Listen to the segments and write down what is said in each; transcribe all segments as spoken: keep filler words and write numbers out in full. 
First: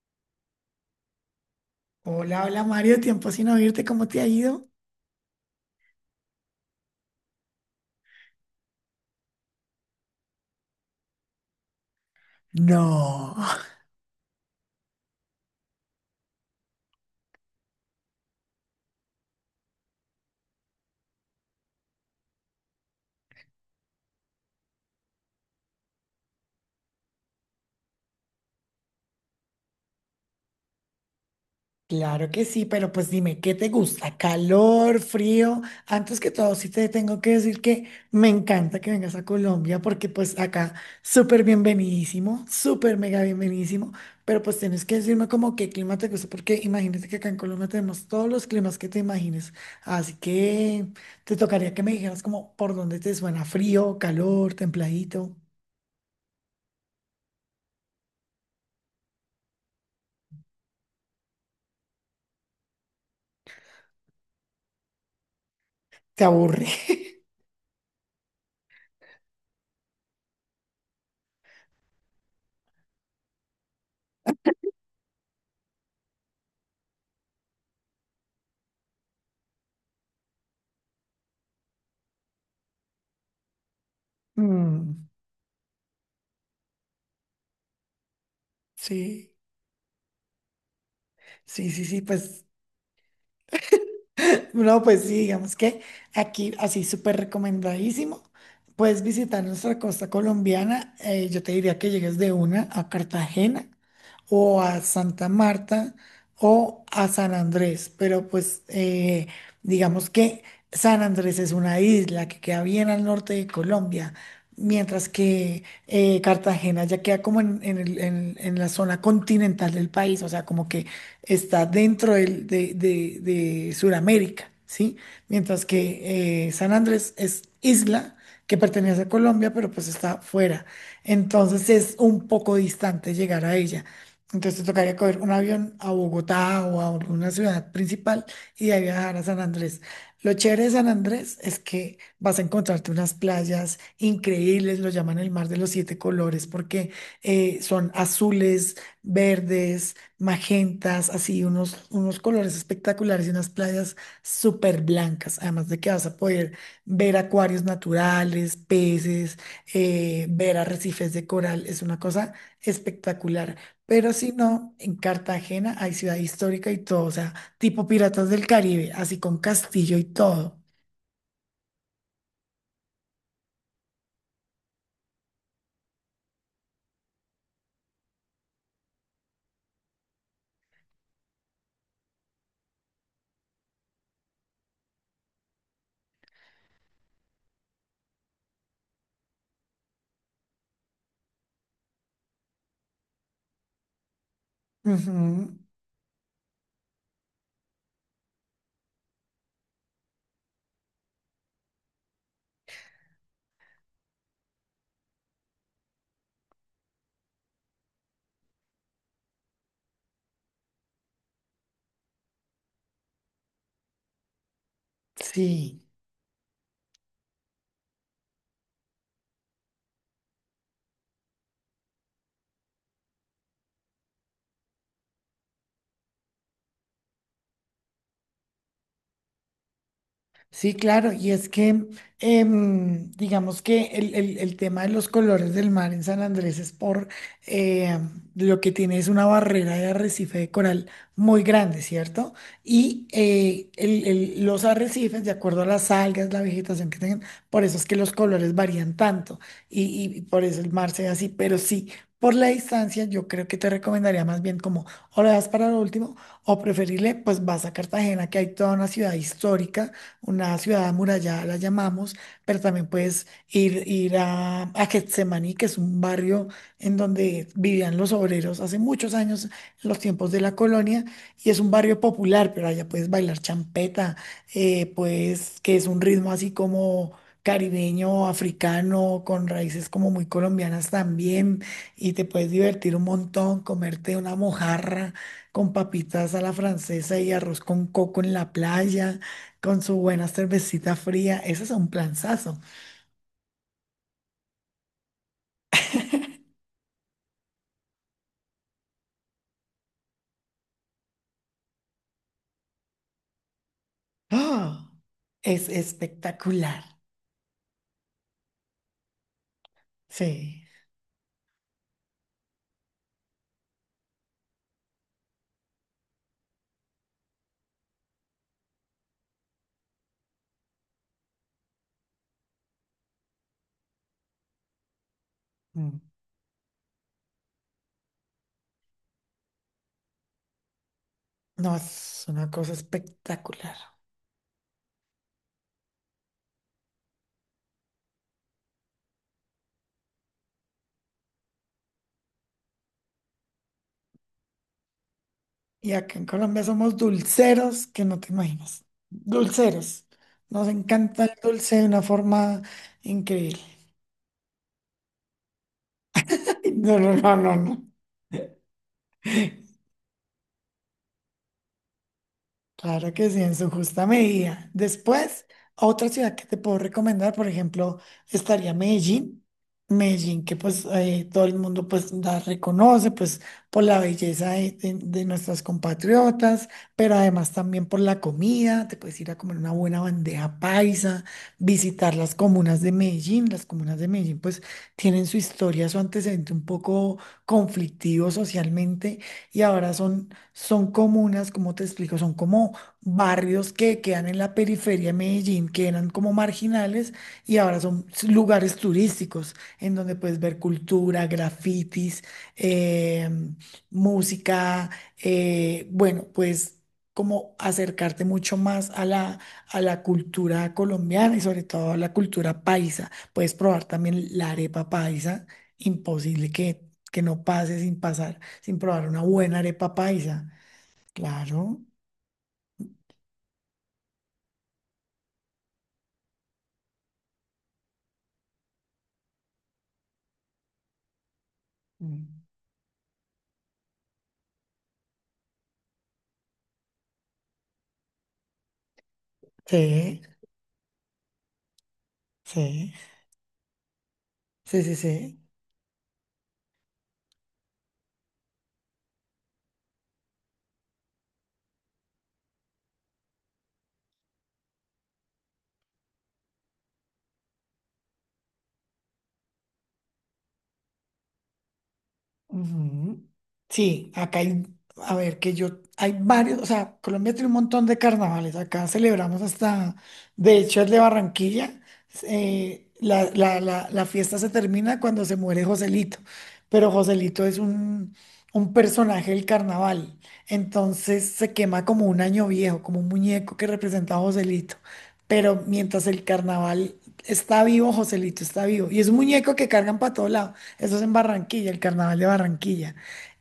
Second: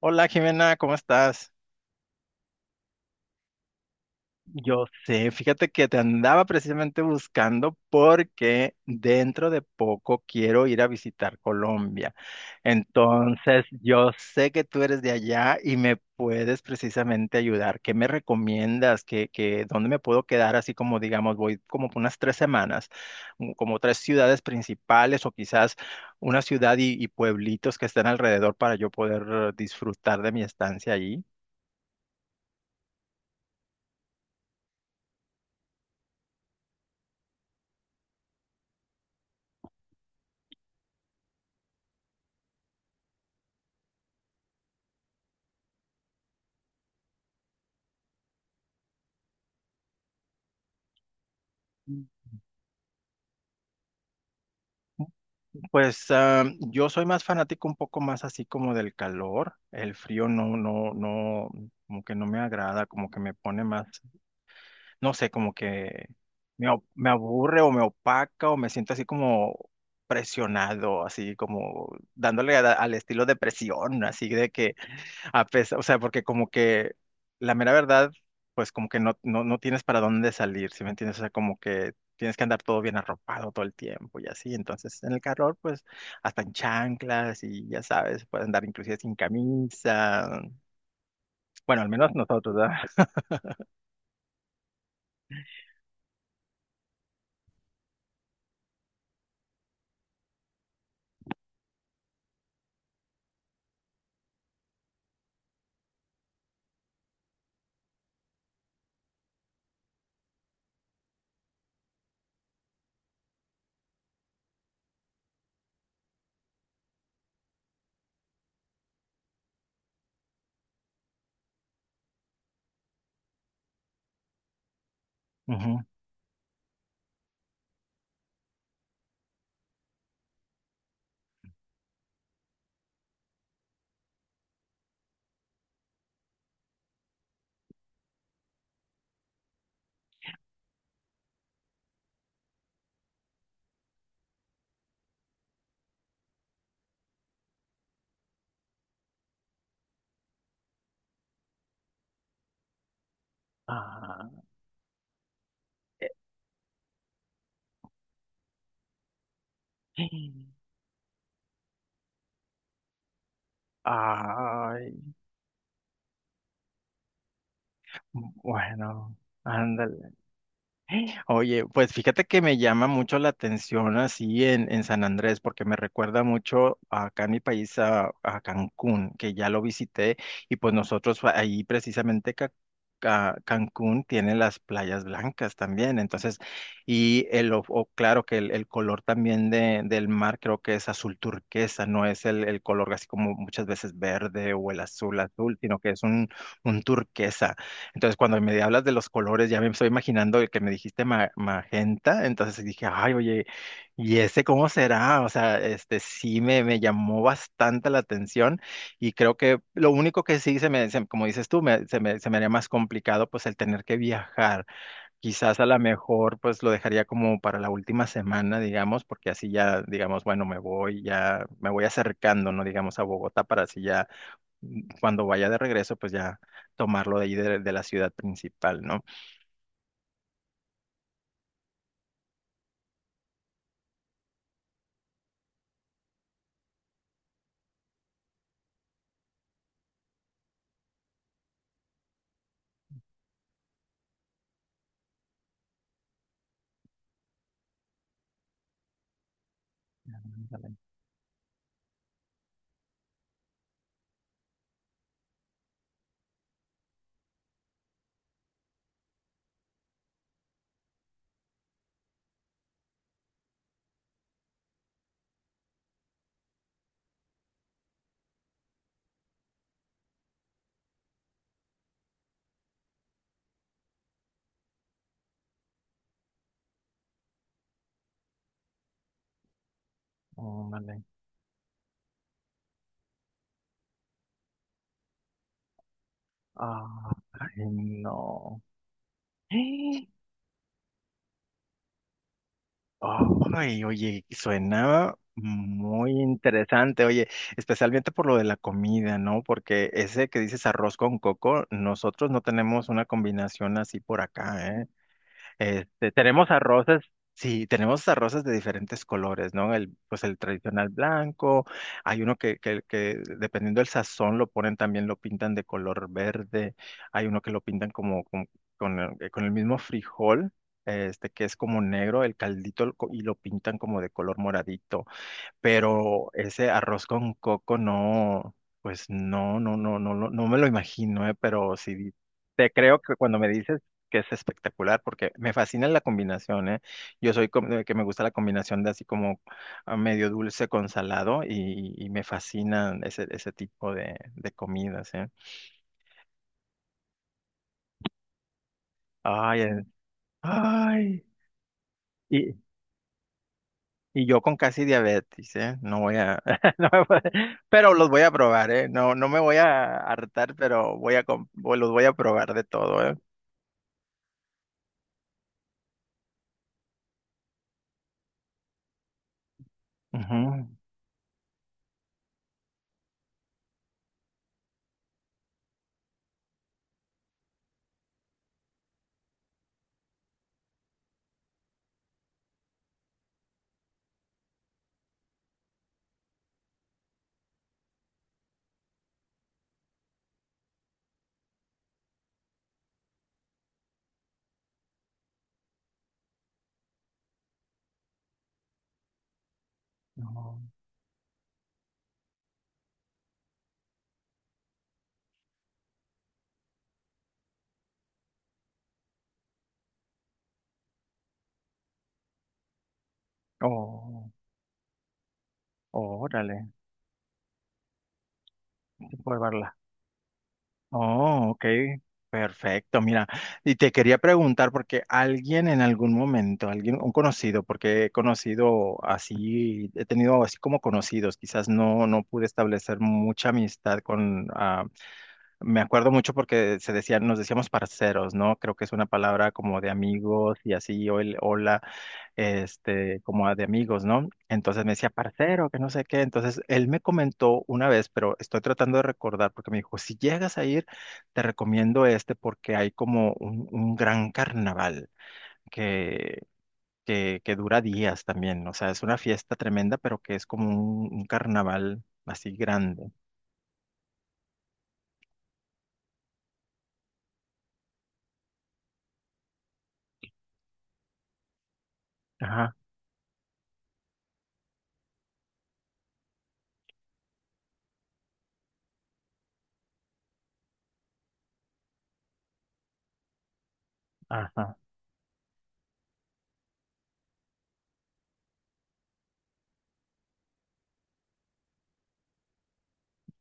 Hola Jimena, ¿cómo estás? Hola, hola Mario, tiempo sin oírte, ¿cómo te ha ido? Yo sé, fíjate que te andaba precisamente buscando porque dentro de poco quiero ir a visitar Colombia. No. Entonces, yo sé que tú eres de allá y me puedes precisamente ayudar. ¿Qué me recomiendas? ¿Qué, qué, dónde me puedo quedar? Así como, digamos, voy como por unas tres semanas, mm, como tres ciudades principales o quizás una ciudad y, y pueblitos que estén alrededor para yo poder eh, disfrutar de mi estancia allí. Claro que sí, pero pues dime, ¿qué te gusta? ¿Calor, frío? Antes que todo, sí te tengo que decir que me encanta que vengas a Colombia porque pues acá súper bienvenidísimo, súper mega bienvenidísimo, pero pues tienes que decirme como qué clima te gusta porque imagínate que acá en Colombia tenemos todos los climas que te imagines, así que te tocaría que me dijeras como por dónde te suena frío, calor, templadito, Pues ah, yo soy más fanático un poco más así como del calor, el frío no, no, no, como que no me agrada, como que me pone más, no sé, como que te aburre. me, o- me aburre o me opaca o me siento así como presionado, así como dándole a- al estilo de presión, así de que a pesar, o sea, porque como que la mera verdad, pues como que no, no, no tienes para dónde salir, ¿sí me entiendes? O sea, como que tienes que andar todo bien arropado todo el tiempo y así. Entonces, Mm. en el calor, pues hasta en chanclas y ya sabes, puedes andar inclusive sin Sí, camisa. sí, Bueno, sí, al sí, menos pues, nosotros, ¿verdad? no, pues sí, digamos que aquí, así súper recomendadísimo, puedes visitar nuestra costa colombiana, eh, yo te diría que llegues de una a Cartagena o a Santa Marta o a San Andrés, pero pues eh, digamos que San Andrés es una isla que queda bien al norte de Colombia, mientras que eh, Cartagena ya queda como en, en el- en- en la zona continental del país, o sea, como que está dentro del- de, de, de Sudamérica, ¿sí? Mientras Ujú. que eh, San Andrés es isla que pertenece a Colombia, pero pues está fuera. Entonces es un poco distante llegar a ella. Entonces te tocaría coger un avión a Bogotá o a alguna ciudad principal y de ahí viajar a San Andrés. Lo chévere de San Andrés es que vas a encontrarte unas playas increíbles, lo llaman el mar de los siete colores porque eh, son azules, verdes, magentas, así unos, unos colores espectaculares y unas playas Ah, súper blancas, además de que vas a poder ver acuarios naturales, peces, eh, ver arrecifes de coral, es una cosa espectacular. Pero si no, ay, en Cartagena hay ciudad histórica y todo, o sea, tipo Piratas del Caribe, bueno, así con castillo y ándale. todo. Oye, pues fíjate que me llama mucho la atención así en, en San Andrés, porque me recuerda mucho acá en mi país a, a Cancún, que ya lo visité, y pues nosotros fa- ahí precisamente Ca- Ca- Cancún tiene las playas blancas también, entonces, y el, o- o claro que el, el color también de, del mar creo que es azul turquesa, no es el, el color así como muchas veces verde o el azul Ujú, azul, sino que es un, un turquesa. Entonces, cuando me hablas de los colores, ya me estoy imaginando el que me dijiste ma- magenta, entonces dije, ay, oye, ¿y ese cómo será? O sea, este sí me, me llamó bastante la atención y creo que lo único que sí se me, se- como dices tú, me- se me, se me haría más complicado pues el tener que viajar. Quizás a lo sí. mejor pues lo dejaría como para la última semana, digamos, porque así ya, digamos, bueno, me voy, ya me voy acercando, ¿no? Digamos, a Bogotá para así ya cuando vaya de regreso, pues ya tomarlo de ahí de, de la ciudad principal, ¿no? Sí, claro, y es que em, digamos que el, el- el tema de los colores del mar en San Andrés es por eh, lo que tiene es una barrera de arrecife de coral muy grande, ¿cierto? Y eh, el- el- los arrecifes, de acuerdo a las algas, la vegetación que tengan, por eso es que los colores varían tanto y, y- y por eso Ándale, el mar se ve así, pero sí. Por la distancia, yo creo que te recomendaría más bien como o lo das para lo último o preferible, pues vas a Cartagena, que hay toda una ciudad histórica una ciudad amurallada, la llamamos, pero también puedes ir, ir a, a Getsemaní, que es un barrio en donde vivían los obreros hace muchos años, en los tiempos de la colonia, y es un barrio popular, pero allá puedes bailar champeta, eh, pues que es un ritmo así como caribeño, africano, con raíces como muy colombianas ándale. también, y te puedes divertir un montón, comerte una mojarra con papitas a la francesa y Ay, arroz con coco en la no. playa con su buena cervecita fría. Eso es un planzazo. Ay, oye, suena muy interesante, oye, especialmente por lo de la comida, ¿no? Porque ese que dices arroz con coco, nosotros no tenemos una combinación así por acá. ¡Ah! Es Este, tenemos espectacular. arroces, sí, tenemos arroces de diferentes colores, ¿no? El, pues el Sí. tradicional blanco, hay uno que, que, que dependiendo del sazón lo ponen también, lo pintan de color verde, hay uno que lo pintan como con, con el, eh, con el mismo frijol, este, que es como negro, el caldito, lo co- y lo pintan como de color moradito, Mm. pero ese arroz con coco no, pues no, no, no, no, lo- no me lo imagino, eh, No, pero sí es una te cosa creo que cuando me espectacular. dices que es espectacular, porque me fascina la combinación, eh. Yo soy como de que me gusta la combinación de así como ah, medio dulce con salado y, y me fascinan ese, ese tipo de, de comidas, eh. Y acá en Colombia somos dulceros que no te imaginas. Ay, eh, Dulceros. Nos encanta ay. el dulce de una forma increíble. Y yo con casi diabetes, ¿eh? No voy a, no No, me no, voy no, a- no, pero los voy a probar, ¿eh? No, no me no. voy a hartar, pero voy a, com- voy- los voy a probar de todo, Claro ¿eh? que sí, en su justa medida. Después, otra ciudad que te puedo recomendar, por ejemplo, estaría Medellín. Medellín, que Ujú. pues eh, todo el mundo pues la reconoce, pues por la belleza de, de- de nuestras compatriotas, pero además también por la comida. Te puedes ir a comer una buena bandeja paisa, visitar las comunas de Medellín. Las comunas de Medellín pues tienen su historia, su antecedente un poco conflictivo socialmente y ahora son son comunas, como te explico, son como barrios que quedan en la periferia de Medellín, que eran como marginales y ahora son s- lugares turísticos en donde puedes ver No. cultura, grafitis, eh, música, eh, bueno, pues como acercarte mucho más a la, a la cultura colombiana y sobre todo a la cultura paisa. Puedes probar también Oh, la arepa paisa, imposible órale, que, que no pase sin pasar sin probar sí una puedo buena verla. arepa paisa. Oh, ok, Claro. perfecto, mira. Y te quería preguntar porque alguien en algún momento, alguien, un conocido, porque he conocido así, he tenido así como conocidos, quizás no, no Mm. pude establecer mucha amistad con ah. Me acuerdo mucho porque se decían, nos decíamos parceros, ¿no? Creo que es una palabra como de Sí, amigos y así, o el hola, sí, este, como de amigos, ¿no? sí, Entonces me sí, decía sí. parcero, que no sé qué. Entonces él me comentó una vez, pero estoy tratando de recordar porque me dijo, si llegas a ir, te recomiendo este porque hay como un, un gran carnaval que, que, que dura días también. O sea, es una fiesta tremenda, pero que es como un, un carnaval así grande. Ujú. Sí, acá hay, a ver, que yo, hay varios, o sea, Colombia tiene un montón de carnavales, acá celebramos hasta, de hecho, el de Barranquilla, Ajá, eh, la, la- la- la fiesta se termina cuando se muere Joselito, pero Joselito es un, un personaje del carnaval, entonces se quema como un año viejo, como un muñeco que representa a Joselito, ajá. pero mientras el carnaval está vivo, Joselito está vivo, y es un muñeco que cargan para todo lado. Eso es en Barranquilla, el carnaval de Barranquilla.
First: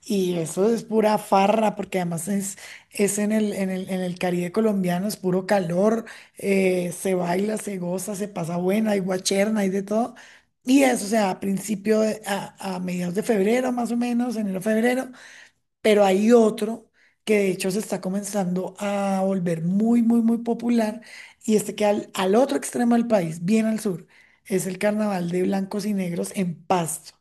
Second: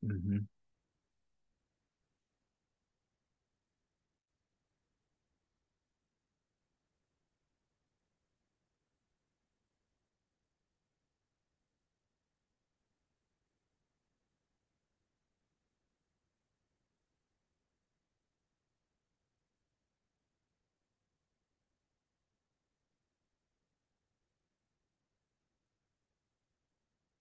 Y eso es pura farra, porque además es, es en el, en el, en el Caribe colombiano, es puro calor, eh, se baila, se goza, se pasa buena, hay guacherna, hay de todo. Y eso, o sea, a principio, de- a, a mediados de febrero más o menos, enero, febrero, pero hay otro que de hecho se está comenzando a volver muy, muy, muy popular, y este que al, al otro extremo del país, bien al sur, es el carnaval de blancos y negros en Pasto.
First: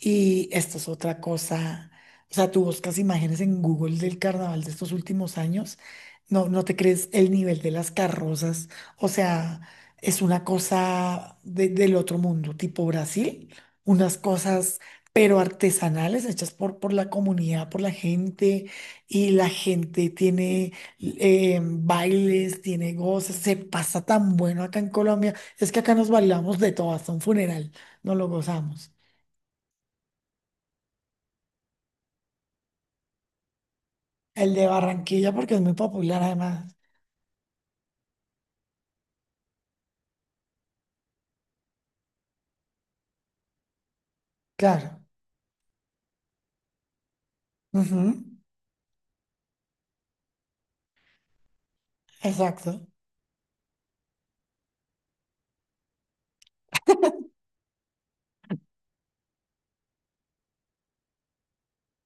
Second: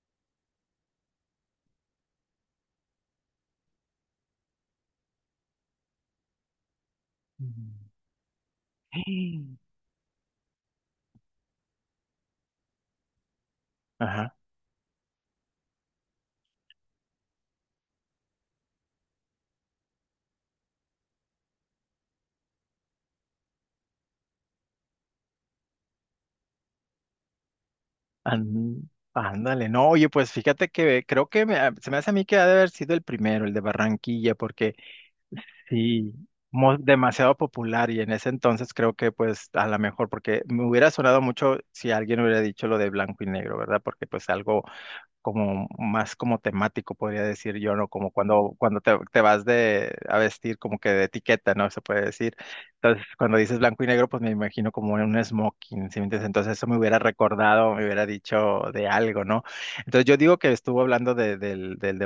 Y esta es otra cosa. O sea, tú buscas imágenes en Google del carnaval de estos últimos años. No, no te crees el nivel de Ujú. las carrozas. O sea, es una cosa de- del otro mundo, tipo Brasil. Unas Ajá. cosas, pero artesanales, hechas por, por la comunidad, por la gente. Y la gente tiene eh, bailes, tiene goces. Se pasa tan bueno acá en Colombia. Es que acá nos bailamos de todo, hasta un funeral. Nos lo An- gozamos. Ándale, no, oye, pues fíjate que creo que me- ah, se me hace a mí que ha de haber sido el primero, el de Barranquilla, El de porque Barranquilla porque es muy sí, popular además. mo- demasiado popular y en ese entonces creo que pues a lo mejor, porque me hubiera sonado mucho si alguien hubiera dicho lo de blanco y negro, ¿verdad? Porque pues algo Claro. como más como temático, podría decir yo, ¿no? Ujú, Como cuando, cuando te, te vas de a vestir como que de etiqueta, ¿no? Se puede decir. exacto. Entonces, cuando dices blanco y negro, pues me imagino como un smoking, ¿sí me entiendes? Entonces eso me hubiera recordado, me hubiera dicho de algo, ¿no? Entonces yo digo que estuvo hablando de- del, del de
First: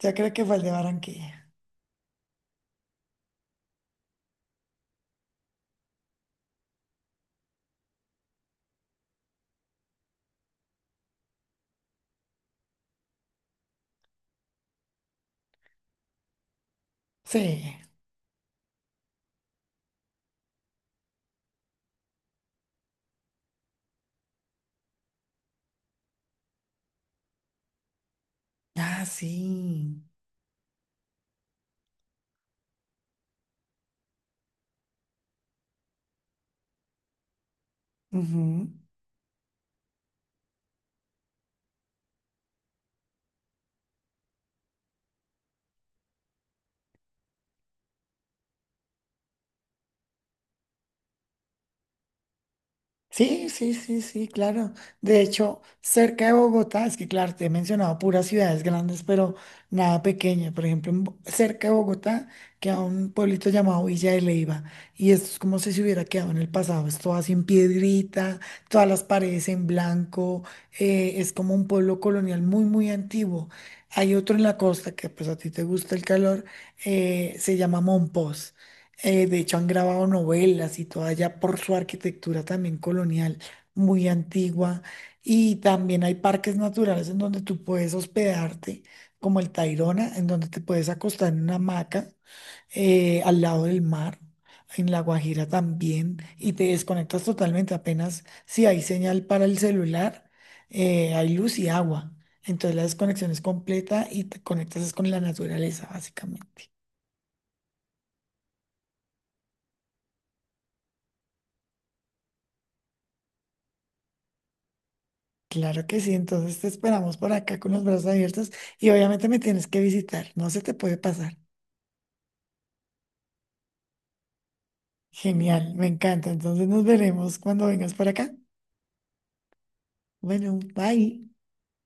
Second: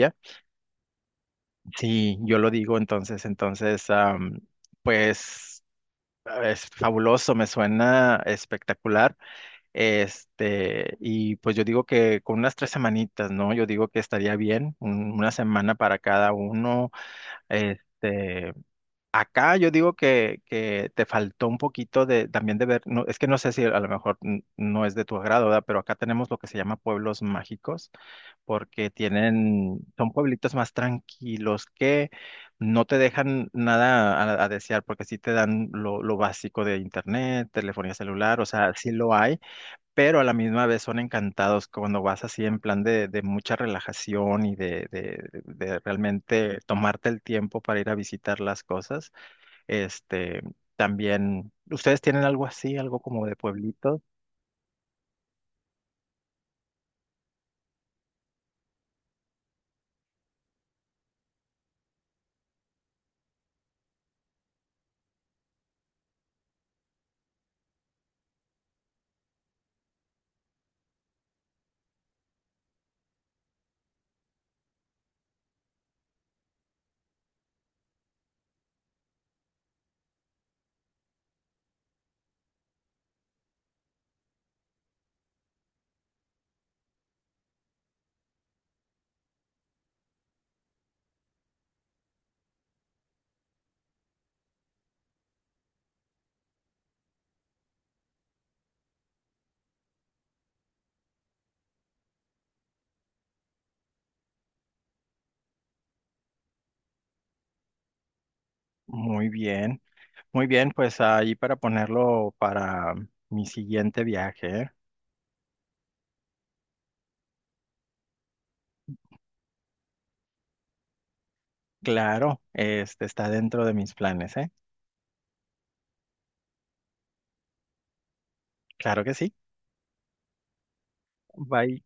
Yo creo que fue el de Barranquilla. Sí, yo lo digo entonces, entonces, am, pues... Es fabuloso, me suena espectacular. Este, y pues yo digo que con unas tres semanitas, ¿no? Yo digo que estaría bien, un- una semana para cada uno. Sí. Este, acá yo digo que, que te faltó un poquito de también de ver, no, es que no sé si a lo mejor n- no es de tu agrado, ¿verdad? Pero acá tenemos lo que se llama pueblos mágicos porque Ah, tienen, sí. son pueblitos más tranquilos que no te dejan nada a, a desear, porque sí te dan lo, lo básico de internet, telefonía celular, o Ujú. sea, sí lo hay, pero a la misma vez son encantados cuando vas así en plan de, de mucha relajación y de, de- de realmente tomarte el tiempo para ir a visitar las cosas. Este, también, ¿ustedes tienen algo así, algo como de Sí, sí, pueblitos? sí, sí, claro. De hecho, cerca de Bogotá, es que claro, te he mencionado puras ciudades grandes, pero nada pequeña. Por ejemplo, en Bo- cerca de Bogotá queda un pueblito llamado Villa de Leyva. Y esto es como si se hubiera quedado en el pasado. Es todo así en piedrita, todas las paredes en blanco. Eh, es como un pueblo colonial muy, muy antiguo. Hay otro en la costa que pues a ti te gusta el calor, eh, se llama Monpós. Eh, de hecho, han grabado novelas y todo allá por su arquitectura también colonial, muy antigua. Y también hay parques naturales en donde tú puedes hospedarte, como el Tayrona, en donde te puedes acostar en una hamaca eh, al lado del mar. En La Guajira también, y te desconectas totalmente. Apenas si hay señal para el celular, eh, hay luz y agua. Entonces la desconexión es completa y te conectas es con la naturaleza, básicamente. Muy bien, muy bien, pues ahí para ponerlo para mi siguiente viaje, ¿eh? Claro que sí, entonces te esperamos por acá con los brazos abiertos y obviamente me tienes que visitar, no se te puede pasar. Claro, este está dentro de mis planes, ¿eh? Genial, me encanta, entonces nos veremos cuando vengas por acá. Claro que sí. Bueno, bye. Bye.